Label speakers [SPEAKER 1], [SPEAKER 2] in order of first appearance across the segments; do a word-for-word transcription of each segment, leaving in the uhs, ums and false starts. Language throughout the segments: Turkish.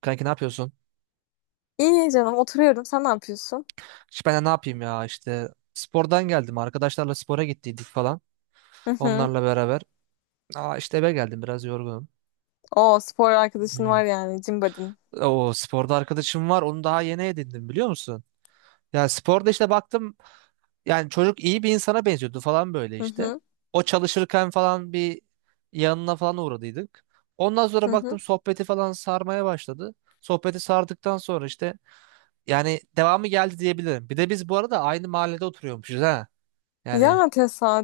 [SPEAKER 1] Kanki ne yapıyorsun?
[SPEAKER 2] İyi canım oturuyorum. Sen ne yapıyorsun?
[SPEAKER 1] İşte ben de ne yapayım ya işte spordan geldim. Arkadaşlarla spora gittiydik falan.
[SPEAKER 2] Hı hı.
[SPEAKER 1] Onlarla beraber. Aa işte eve geldim, biraz yorgunum.
[SPEAKER 2] O spor arkadaşın
[SPEAKER 1] Hmm.
[SPEAKER 2] var yani Cimbadin.
[SPEAKER 1] O sporda arkadaşım var. Onu daha yeni edindim, biliyor musun? Ya sporda işte baktım, yani çocuk iyi bir insana benziyordu falan, böyle
[SPEAKER 2] Hı
[SPEAKER 1] işte.
[SPEAKER 2] hı.
[SPEAKER 1] O çalışırken falan bir yanına falan uğradıydık. Ondan
[SPEAKER 2] Hı
[SPEAKER 1] sonra
[SPEAKER 2] hı.
[SPEAKER 1] baktım sohbeti falan sarmaya başladı. Sohbeti sardıktan sonra işte yani devamı geldi diyebilirim. Bir de biz bu arada aynı mahallede oturuyormuşuz ha.
[SPEAKER 2] Ya
[SPEAKER 1] Yani.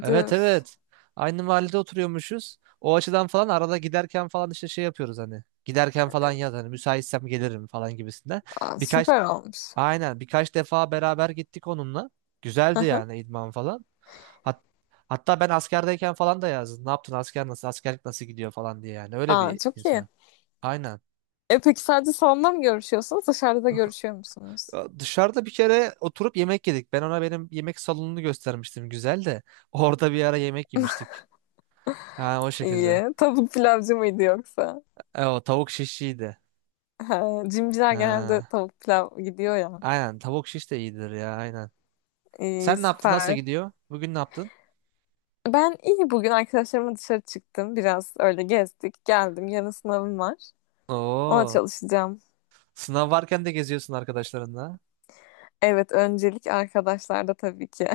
[SPEAKER 1] Evet, evet. Aynı mahallede oturuyormuşuz. O açıdan falan arada giderken falan işte şey yapıyoruz hani. Giderken falan yaz, hani müsaitsem gelirim falan gibisinden.
[SPEAKER 2] Aa,
[SPEAKER 1] Birkaç
[SPEAKER 2] süper olmuş.
[SPEAKER 1] aynen, birkaç defa beraber gittik onunla.
[SPEAKER 2] Hı
[SPEAKER 1] Güzeldi
[SPEAKER 2] hı.
[SPEAKER 1] yani, idman falan. Hat- Hatta ben askerdeyken falan da yazdım. Ne yaptın asker, nasıl askerlik nasıl gidiyor falan diye; yani öyle
[SPEAKER 2] Aa,
[SPEAKER 1] bir
[SPEAKER 2] çok iyi.
[SPEAKER 1] insan. Aynen.
[SPEAKER 2] E peki sadece salonda mı görüşüyorsunuz? Dışarıda da görüşüyor musunuz?
[SPEAKER 1] Ya dışarıda bir kere oturup yemek yedik. Ben ona benim yemek salonunu göstermiştim, güzel de. Orada bir ara yemek yemiştik. Ha, o şekilde.
[SPEAKER 2] İyi. Tavuk pilavcı mıydı yoksa?
[SPEAKER 1] E, o tavuk şiş iyiydi.
[SPEAKER 2] Ha, Cimciler genelde
[SPEAKER 1] Ha.
[SPEAKER 2] tavuk pilav gidiyor ya.
[SPEAKER 1] Aynen, tavuk şiş de iyidir ya, aynen.
[SPEAKER 2] İyi,
[SPEAKER 1] Sen ne yaptın? Nasıl
[SPEAKER 2] süper.
[SPEAKER 1] gidiyor? Bugün ne yaptın?
[SPEAKER 2] Ben iyi bugün arkadaşlarımla dışarı çıktım. Biraz öyle gezdik. Geldim. Yarın sınavım var. Ona
[SPEAKER 1] Oo.
[SPEAKER 2] çalışacağım.
[SPEAKER 1] Sınav varken de geziyorsun arkadaşlarınla.
[SPEAKER 2] Evet, öncelik arkadaşlarda tabii ki.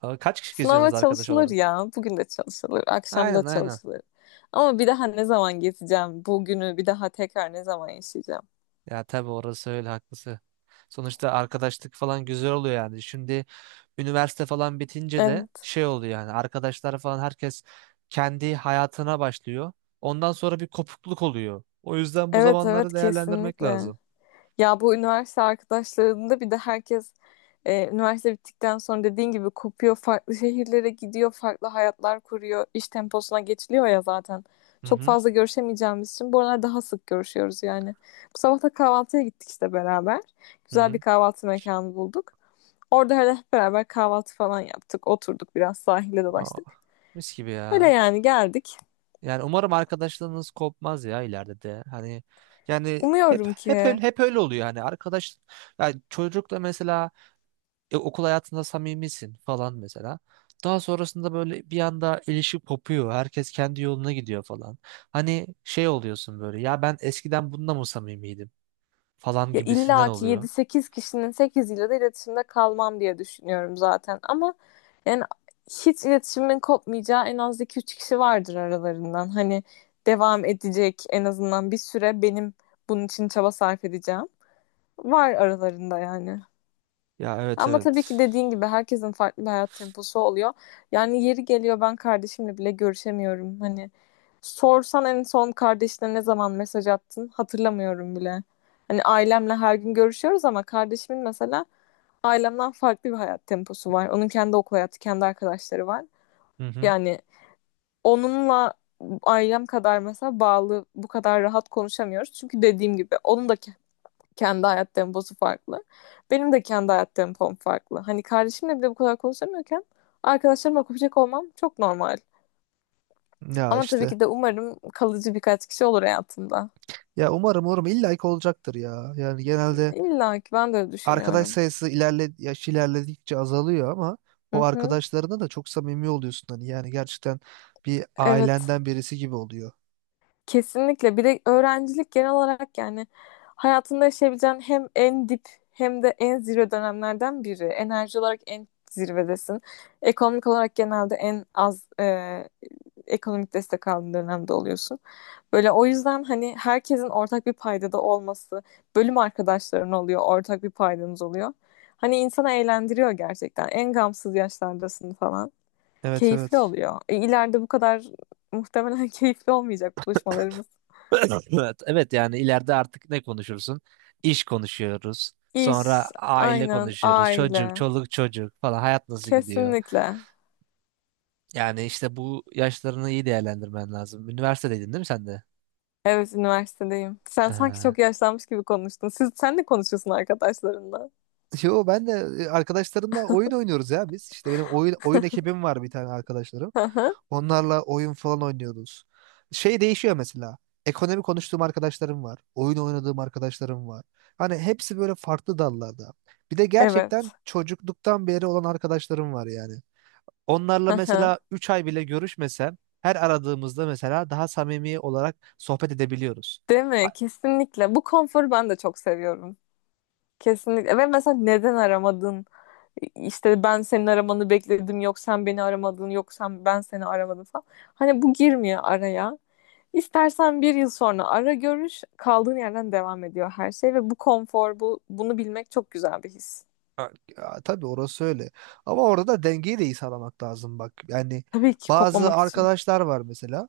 [SPEAKER 1] Aa, kaç kişi
[SPEAKER 2] Sınava
[SPEAKER 1] geziyorsunuz arkadaş
[SPEAKER 2] çalışılır
[SPEAKER 1] olarak?
[SPEAKER 2] ya. Bugün de çalışılır, akşam da
[SPEAKER 1] Aynen, aynen.
[SPEAKER 2] çalışılır. Ama bir daha ne zaman gezeceğim? Bugünü bir daha tekrar ne zaman yaşayacağım?
[SPEAKER 1] Ya tabii, orası öyle, haklısın. Sonuçta arkadaşlık falan güzel oluyor yani. Şimdi üniversite falan bitince de
[SPEAKER 2] Evet.
[SPEAKER 1] şey oluyor yani, arkadaşlar falan herkes kendi hayatına başlıyor. Ondan sonra bir kopukluk oluyor. O yüzden bu
[SPEAKER 2] Evet, evet
[SPEAKER 1] zamanları değerlendirmek
[SPEAKER 2] kesinlikle.
[SPEAKER 1] lazım.
[SPEAKER 2] Ya bu üniversite arkadaşlarında bir de herkes. E, üniversite bittikten sonra dediğin gibi kopuyor, farklı şehirlere gidiyor, farklı hayatlar kuruyor, iş temposuna geçiliyor ya zaten.
[SPEAKER 1] Hı
[SPEAKER 2] Çok
[SPEAKER 1] hı.
[SPEAKER 2] fazla görüşemeyeceğimiz için bu aralar daha sık görüşüyoruz yani. Bu sabah da kahvaltıya gittik işte beraber.
[SPEAKER 1] Hı
[SPEAKER 2] Güzel bir
[SPEAKER 1] hı.
[SPEAKER 2] kahvaltı mekanı bulduk. Orada hele hep beraber kahvaltı falan yaptık, oturduk biraz sahile
[SPEAKER 1] Aa,
[SPEAKER 2] dolaştık.
[SPEAKER 1] mis gibi
[SPEAKER 2] Öyle
[SPEAKER 1] ya.
[SPEAKER 2] yani geldik.
[SPEAKER 1] Yani umarım arkadaşlığınız kopmaz ya ileride de. Hani yani hep
[SPEAKER 2] Umuyorum ki.
[SPEAKER 1] hep öyle, hep öyle oluyor yani, arkadaş yani çocukla mesela, e, okul hayatında samimisin falan mesela. Daha sonrasında böyle bir anda ilişki kopuyor. Herkes kendi yoluna gidiyor falan. Hani şey oluyorsun böyle, ya ben eskiden bununla mı samimiydim falan
[SPEAKER 2] Ya
[SPEAKER 1] gibisinden
[SPEAKER 2] illa ki
[SPEAKER 1] oluyor.
[SPEAKER 2] yedi sekiz kişinin sekiziyle de iletişimde kalmam diye düşünüyorum zaten. Ama yani hiç iletişimin kopmayacağı en az iki üç kişi vardır aralarından. Hani devam edecek en azından bir süre, benim bunun için çaba sarf edeceğim. Var aralarında yani.
[SPEAKER 1] Ya evet,
[SPEAKER 2] Ama tabii ki
[SPEAKER 1] evet.
[SPEAKER 2] dediğin gibi herkesin farklı bir hayat temposu oluyor. Yani yeri geliyor, ben kardeşimle bile görüşemiyorum. Hani sorsan en son kardeşine ne zaman mesaj attın, hatırlamıyorum bile. Hani ailemle her gün görüşüyoruz ama kardeşimin mesela ailemden farklı bir hayat temposu var. Onun kendi okul hayatı, kendi arkadaşları var.
[SPEAKER 1] Hı hı.
[SPEAKER 2] Yani onunla ailem kadar mesela bağlı, bu kadar rahat konuşamıyoruz. Çünkü dediğim gibi onun da kendi hayat temposu farklı. Benim de kendi hayat tempom farklı. Hani kardeşimle bile bu kadar konuşamıyorken arkadaşlarıma kopacak olmam çok normal.
[SPEAKER 1] Ya
[SPEAKER 2] Ama tabii
[SPEAKER 1] işte.
[SPEAKER 2] ki de umarım kalıcı birkaç kişi olur hayatımda.
[SPEAKER 1] Ya umarım, umarım, illa ki olacaktır ya. Yani genelde
[SPEAKER 2] İlla ki ben de öyle
[SPEAKER 1] arkadaş
[SPEAKER 2] düşünüyorum.
[SPEAKER 1] sayısı ilerle yaş ilerledikçe azalıyor ama
[SPEAKER 2] Hı
[SPEAKER 1] o
[SPEAKER 2] hı.
[SPEAKER 1] arkadaşlarına da çok samimi oluyorsun hani, yani gerçekten bir
[SPEAKER 2] Evet.
[SPEAKER 1] ailenden birisi gibi oluyor.
[SPEAKER 2] Kesinlikle. Bir de öğrencilik genel olarak yani hayatında yaşayabileceğin hem en dip hem de en zirve dönemlerden biri. Enerji olarak en zirvedesin. Ekonomik olarak genelde en az e, ekonomik destek aldığın dönemde oluyorsun. Böyle, o yüzden hani herkesin ortak bir paydada olması, bölüm arkadaşların oluyor, ortak bir paydanız oluyor. Hani insana eğlendiriyor gerçekten. En gamsız yaşlardasın falan.
[SPEAKER 1] Evet,
[SPEAKER 2] Keyifli
[SPEAKER 1] evet.
[SPEAKER 2] oluyor. E, ileride bu kadar muhtemelen keyifli olmayacak buluşmalarımız.
[SPEAKER 1] Evet, evet, evet yani ileride artık ne konuşursun? İş konuşuyoruz.
[SPEAKER 2] İş,
[SPEAKER 1] Sonra aile
[SPEAKER 2] aynen,
[SPEAKER 1] konuşuyoruz. Çocuk,
[SPEAKER 2] aile.
[SPEAKER 1] çoluk, çocuk falan. Hayat nasıl gidiyor?
[SPEAKER 2] Kesinlikle.
[SPEAKER 1] Yani işte bu yaşlarını iyi değerlendirmen lazım. Üniversitedeydin değil mi sen de?
[SPEAKER 2] Evet, üniversitedeyim. Sen sanki
[SPEAKER 1] Ee,
[SPEAKER 2] çok yaşlanmış gibi konuştun. Siz, sen de konuşuyorsun arkadaşlarınla.
[SPEAKER 1] Yo ben de e, arkadaşlarımla oyun oynuyoruz ya biz. İşte benim oyun oyun ekibim var, bir tane arkadaşlarım.
[SPEAKER 2] Hı hı.
[SPEAKER 1] Onlarla oyun falan oynuyoruz. Şey değişiyor mesela. Ekonomi konuştuğum arkadaşlarım var. Oyun oynadığım arkadaşlarım var. Hani hepsi böyle farklı dallarda. Bir de gerçekten
[SPEAKER 2] Evet.
[SPEAKER 1] çocukluktan beri olan arkadaşlarım var yani.
[SPEAKER 2] Hı
[SPEAKER 1] Onlarla
[SPEAKER 2] hı.
[SPEAKER 1] mesela üç ay bile görüşmesem her aradığımızda mesela daha samimi olarak sohbet edebiliyoruz.
[SPEAKER 2] Değil mi? Kesinlikle. Bu konforu ben de çok seviyorum. Kesinlikle. Ve mesela neden aramadın? İşte ben senin aramanı bekledim. Yok sen beni aramadın. Yok sen, ben seni aramadım falan. Hani bu girmiyor araya. İstersen bir yıl sonra ara görüş, kaldığın yerden devam ediyor her şey ve bu konfor, bu, bunu bilmek çok güzel bir his.
[SPEAKER 1] Ha, ya, tabii orası öyle. Ama orada da dengeyi de iyi sağlamak lazım bak. Yani
[SPEAKER 2] Tabii ki
[SPEAKER 1] bazı
[SPEAKER 2] kopmamak için.
[SPEAKER 1] arkadaşlar var mesela.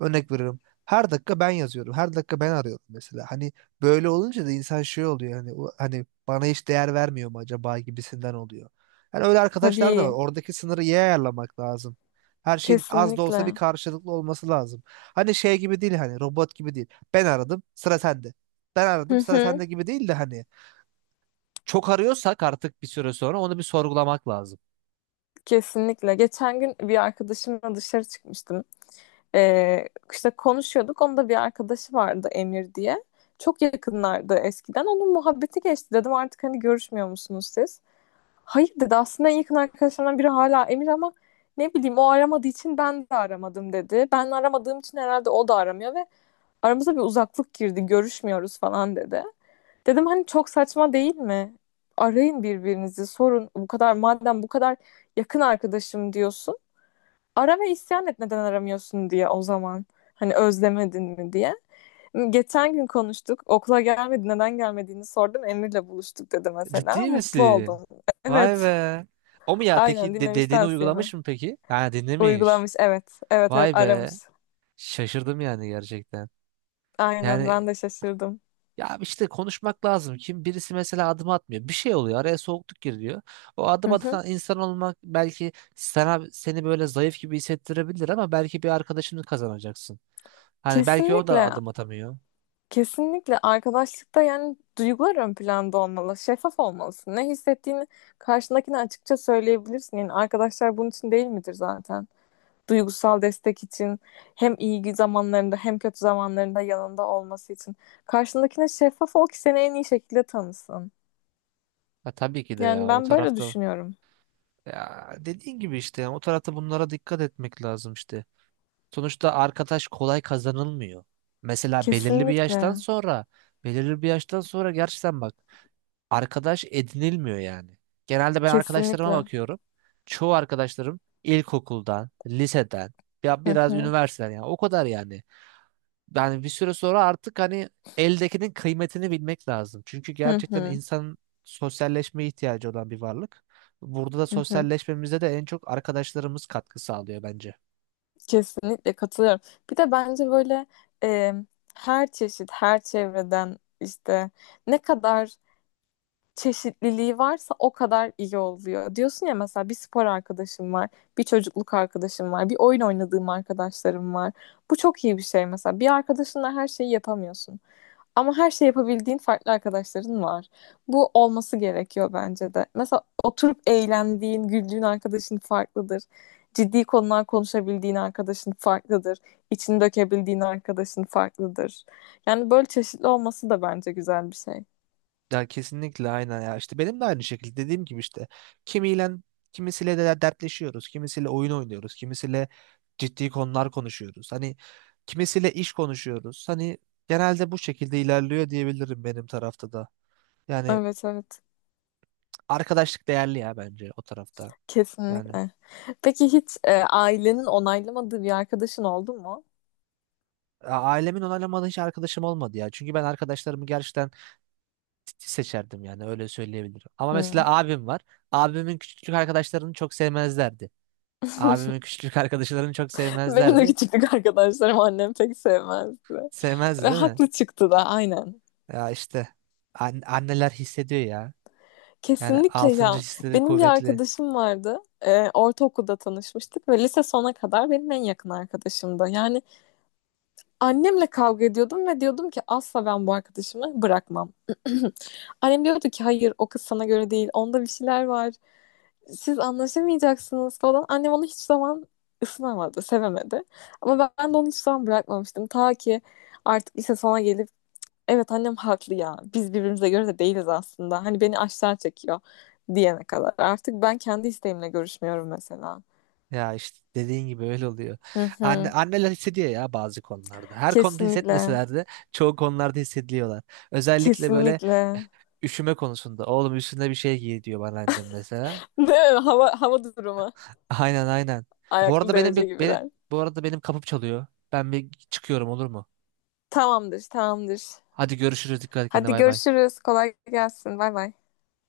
[SPEAKER 1] Örnek veriyorum. Her dakika ben yazıyorum. Her dakika ben arıyorum mesela. Hani böyle olunca da insan şey oluyor. Hani, "U- hani bana hiç değer vermiyor mu" acaba gibisinden oluyor. Yani öyle arkadaşlar da var.
[SPEAKER 2] Tabii,
[SPEAKER 1] Oradaki sınırı iyi ayarlamak lazım. Her şeyin az da olsa bir
[SPEAKER 2] kesinlikle.
[SPEAKER 1] karşılıklı olması lazım. Hani şey gibi değil, hani robot gibi değil. Ben aradım, sıra sende. Ben
[SPEAKER 2] Hı
[SPEAKER 1] aradım, sıra
[SPEAKER 2] hı,
[SPEAKER 1] sende gibi değil de hani, çok arıyorsak artık bir süre sonra onu bir sorgulamak lazım.
[SPEAKER 2] kesinlikle. Geçen gün bir arkadaşımla dışarı çıkmıştım. Ee, işte konuşuyorduk. Onun da bir arkadaşı vardı, Emir diye. Çok yakınlardı eskiden. Onun muhabbeti geçti. Dedim artık hani görüşmüyor musunuz siz? Hayır dedi, aslında en yakın arkadaşlarımdan biri hala Emir ama ne bileyim, o aramadığı için ben de aramadım dedi. Ben aramadığım için herhalde o da aramıyor ve aramıza bir uzaklık girdi, görüşmüyoruz falan dedi. Dedim hani çok saçma değil mi? Arayın birbirinizi, sorun bu kadar, madem bu kadar yakın arkadaşım diyorsun. Ara ve isyan et, neden aramıyorsun diye o zaman. Hani özlemedin mi diye. Geçen gün konuştuk. Okula gelmedi, neden gelmediğini sordum. Emir'le buluştuk dedi mesela.
[SPEAKER 1] Ciddi
[SPEAKER 2] Mutlu
[SPEAKER 1] misin?
[SPEAKER 2] oldum.
[SPEAKER 1] Vay
[SPEAKER 2] Evet.
[SPEAKER 1] be. O mu ya?
[SPEAKER 2] Aynen
[SPEAKER 1] Peki de,
[SPEAKER 2] dinlemiş
[SPEAKER 1] dediğini
[SPEAKER 2] tavsiyemi.
[SPEAKER 1] uygulamış mı peki? Ha, dinlemiş.
[SPEAKER 2] Uygulamış, evet. Evet, evet,
[SPEAKER 1] Vay be.
[SPEAKER 2] aramış.
[SPEAKER 1] Şaşırdım yani, gerçekten.
[SPEAKER 2] Aynen,
[SPEAKER 1] Yani
[SPEAKER 2] ben de şaşırdım.
[SPEAKER 1] ya, işte konuşmak lazım. Kim birisi mesela adım atmıyor. Bir şey oluyor. Araya soğukluk giriyor. O
[SPEAKER 2] Hı
[SPEAKER 1] adım
[SPEAKER 2] hı.
[SPEAKER 1] atan insan olmak belki sana seni böyle zayıf gibi hissettirebilir ama belki bir arkadaşını kazanacaksın. Hani belki o da
[SPEAKER 2] Kesinlikle.
[SPEAKER 1] adım atamıyor.
[SPEAKER 2] Kesinlikle, arkadaşlıkta yani duygular ön planda olmalı. Şeffaf olmalısın. Ne hissettiğini karşındakine açıkça söyleyebilirsin. Yani arkadaşlar bunun için değil midir zaten? Duygusal destek için hem iyi zamanlarında hem kötü zamanlarında yanında olması için. Karşındakine şeffaf ol ki seni en iyi şekilde tanısın.
[SPEAKER 1] Ha, tabii ki de
[SPEAKER 2] Yani
[SPEAKER 1] ya, o
[SPEAKER 2] ben böyle
[SPEAKER 1] tarafta.
[SPEAKER 2] düşünüyorum.
[SPEAKER 1] Ya dediğin gibi işte, yani o tarafta bunlara dikkat etmek lazım işte. Sonuçta arkadaş kolay kazanılmıyor. Mesela belirli bir yaştan
[SPEAKER 2] Kesinlikle.
[SPEAKER 1] sonra, belirli bir yaştan sonra gerçekten bak, arkadaş edinilmiyor yani. Genelde ben arkadaşlarıma
[SPEAKER 2] Kesinlikle.
[SPEAKER 1] bakıyorum. Çoğu arkadaşlarım ilkokuldan, liseden, ya
[SPEAKER 2] Hı
[SPEAKER 1] biraz
[SPEAKER 2] hı,
[SPEAKER 1] üniversiteden, yani o kadar. Yani yani bir süre sonra artık hani eldekinin kıymetini bilmek lazım. Çünkü
[SPEAKER 2] hı
[SPEAKER 1] gerçekten
[SPEAKER 2] hı,
[SPEAKER 1] insan sosyalleşmeye ihtiyacı olan bir varlık. Burada da
[SPEAKER 2] hı hı.
[SPEAKER 1] sosyalleşmemize de en çok arkadaşlarımız katkı sağlıyor bence.
[SPEAKER 2] Kesinlikle katılıyorum. Bir de bence böyle e, her çeşit, her çevreden işte ne kadar çeşitliliği varsa o kadar iyi oluyor. Diyorsun ya, mesela bir spor arkadaşım var, bir çocukluk arkadaşım var, bir oyun oynadığım arkadaşlarım var. Bu çok iyi bir şey mesela. Bir arkadaşınla her şeyi yapamıyorsun. Ama her şey yapabildiğin farklı arkadaşların var. Bu olması gerekiyor bence de. Mesela oturup eğlendiğin, güldüğün arkadaşın farklıdır. Ciddi konular konuşabildiğin arkadaşın farklıdır. İçini dökebildiğin arkadaşın farklıdır. Yani böyle çeşitli olması da bence güzel bir şey.
[SPEAKER 1] Ya kesinlikle, aynen ya. İşte benim de aynı şekilde dediğim gibi işte, kimiyle kimisiyle de dertleşiyoruz, kimisiyle oyun oynuyoruz, kimisiyle ciddi konular konuşuyoruz. Hani kimisiyle iş konuşuyoruz. Hani genelde bu şekilde ilerliyor diyebilirim benim tarafta da. Yani
[SPEAKER 2] Evet, evet.
[SPEAKER 1] arkadaşlık değerli ya, bence o tarafta. Yani,
[SPEAKER 2] Kesinlikle. Peki hiç e, ailenin onaylamadığı bir arkadaşın oldu mu?
[SPEAKER 1] A- ailemin onaylamadığı hiç arkadaşım olmadı ya. Çünkü ben arkadaşlarımı gerçekten titiz seçerdim, yani öyle söyleyebilirim. Ama
[SPEAKER 2] Hmm.
[SPEAKER 1] mesela abim var. Abimin küçüklük arkadaşlarını çok sevmezlerdi. Abimin küçüklük arkadaşlarını çok
[SPEAKER 2] Benim de
[SPEAKER 1] sevmezlerdi.
[SPEAKER 2] küçüklük arkadaşlarım, annem pek sevmezdi. Ve
[SPEAKER 1] Sevmezdi değil mi?
[SPEAKER 2] haklı çıktı da, aynen.
[SPEAKER 1] Ya işte, an- anneler hissediyor ya. Yani
[SPEAKER 2] Kesinlikle
[SPEAKER 1] altıncı
[SPEAKER 2] ya.
[SPEAKER 1] hisleri
[SPEAKER 2] Benim bir
[SPEAKER 1] kuvvetli.
[SPEAKER 2] arkadaşım vardı. Ee, ortaokulda tanışmıştık ve lise sona kadar benim en yakın arkadaşımdı. Yani annemle kavga ediyordum ve diyordum ki asla ben bu arkadaşımı bırakmam. Annem diyordu ki hayır, o kız sana göre değil. Onda bir şeyler var. Siz anlaşamayacaksınız falan. Annem onu hiç zaman ısınamadı, sevemedi. Ama ben de onu hiç zaman bırakmamıştım. Ta ki artık lise sona gelip, evet annem haklı ya. Biz birbirimize göre de değiliz aslında. Hani beni aşağı çekiyor diyene kadar. Artık ben kendi isteğimle görüşmüyorum mesela.
[SPEAKER 1] Ya işte dediğin gibi öyle oluyor.
[SPEAKER 2] Hı
[SPEAKER 1] Anne,
[SPEAKER 2] hı.
[SPEAKER 1] anneler hissediyor ya bazı konularda. Her konuda
[SPEAKER 2] Kesinlikle.
[SPEAKER 1] hissetmeseler de çoğu konularda hissediyorlar. Özellikle böyle
[SPEAKER 2] Kesinlikle.
[SPEAKER 1] üşüme konusunda. Oğlum üstüne bir şey giy diyor bana annem mesela.
[SPEAKER 2] Değil mi? Hava, hava durumu.
[SPEAKER 1] Aynen, aynen. Bu
[SPEAKER 2] Ayaklı
[SPEAKER 1] arada, benim
[SPEAKER 2] derece
[SPEAKER 1] bir benim
[SPEAKER 2] gibiler.
[SPEAKER 1] bu arada benim kapım çalıyor. Ben bir çıkıyorum, olur mu?
[SPEAKER 2] Tamamdır, tamamdır.
[SPEAKER 1] Hadi görüşürüz. Dikkat et kendine,
[SPEAKER 2] Hadi
[SPEAKER 1] bay bay.
[SPEAKER 2] görüşürüz. Kolay gelsin. Bay bay.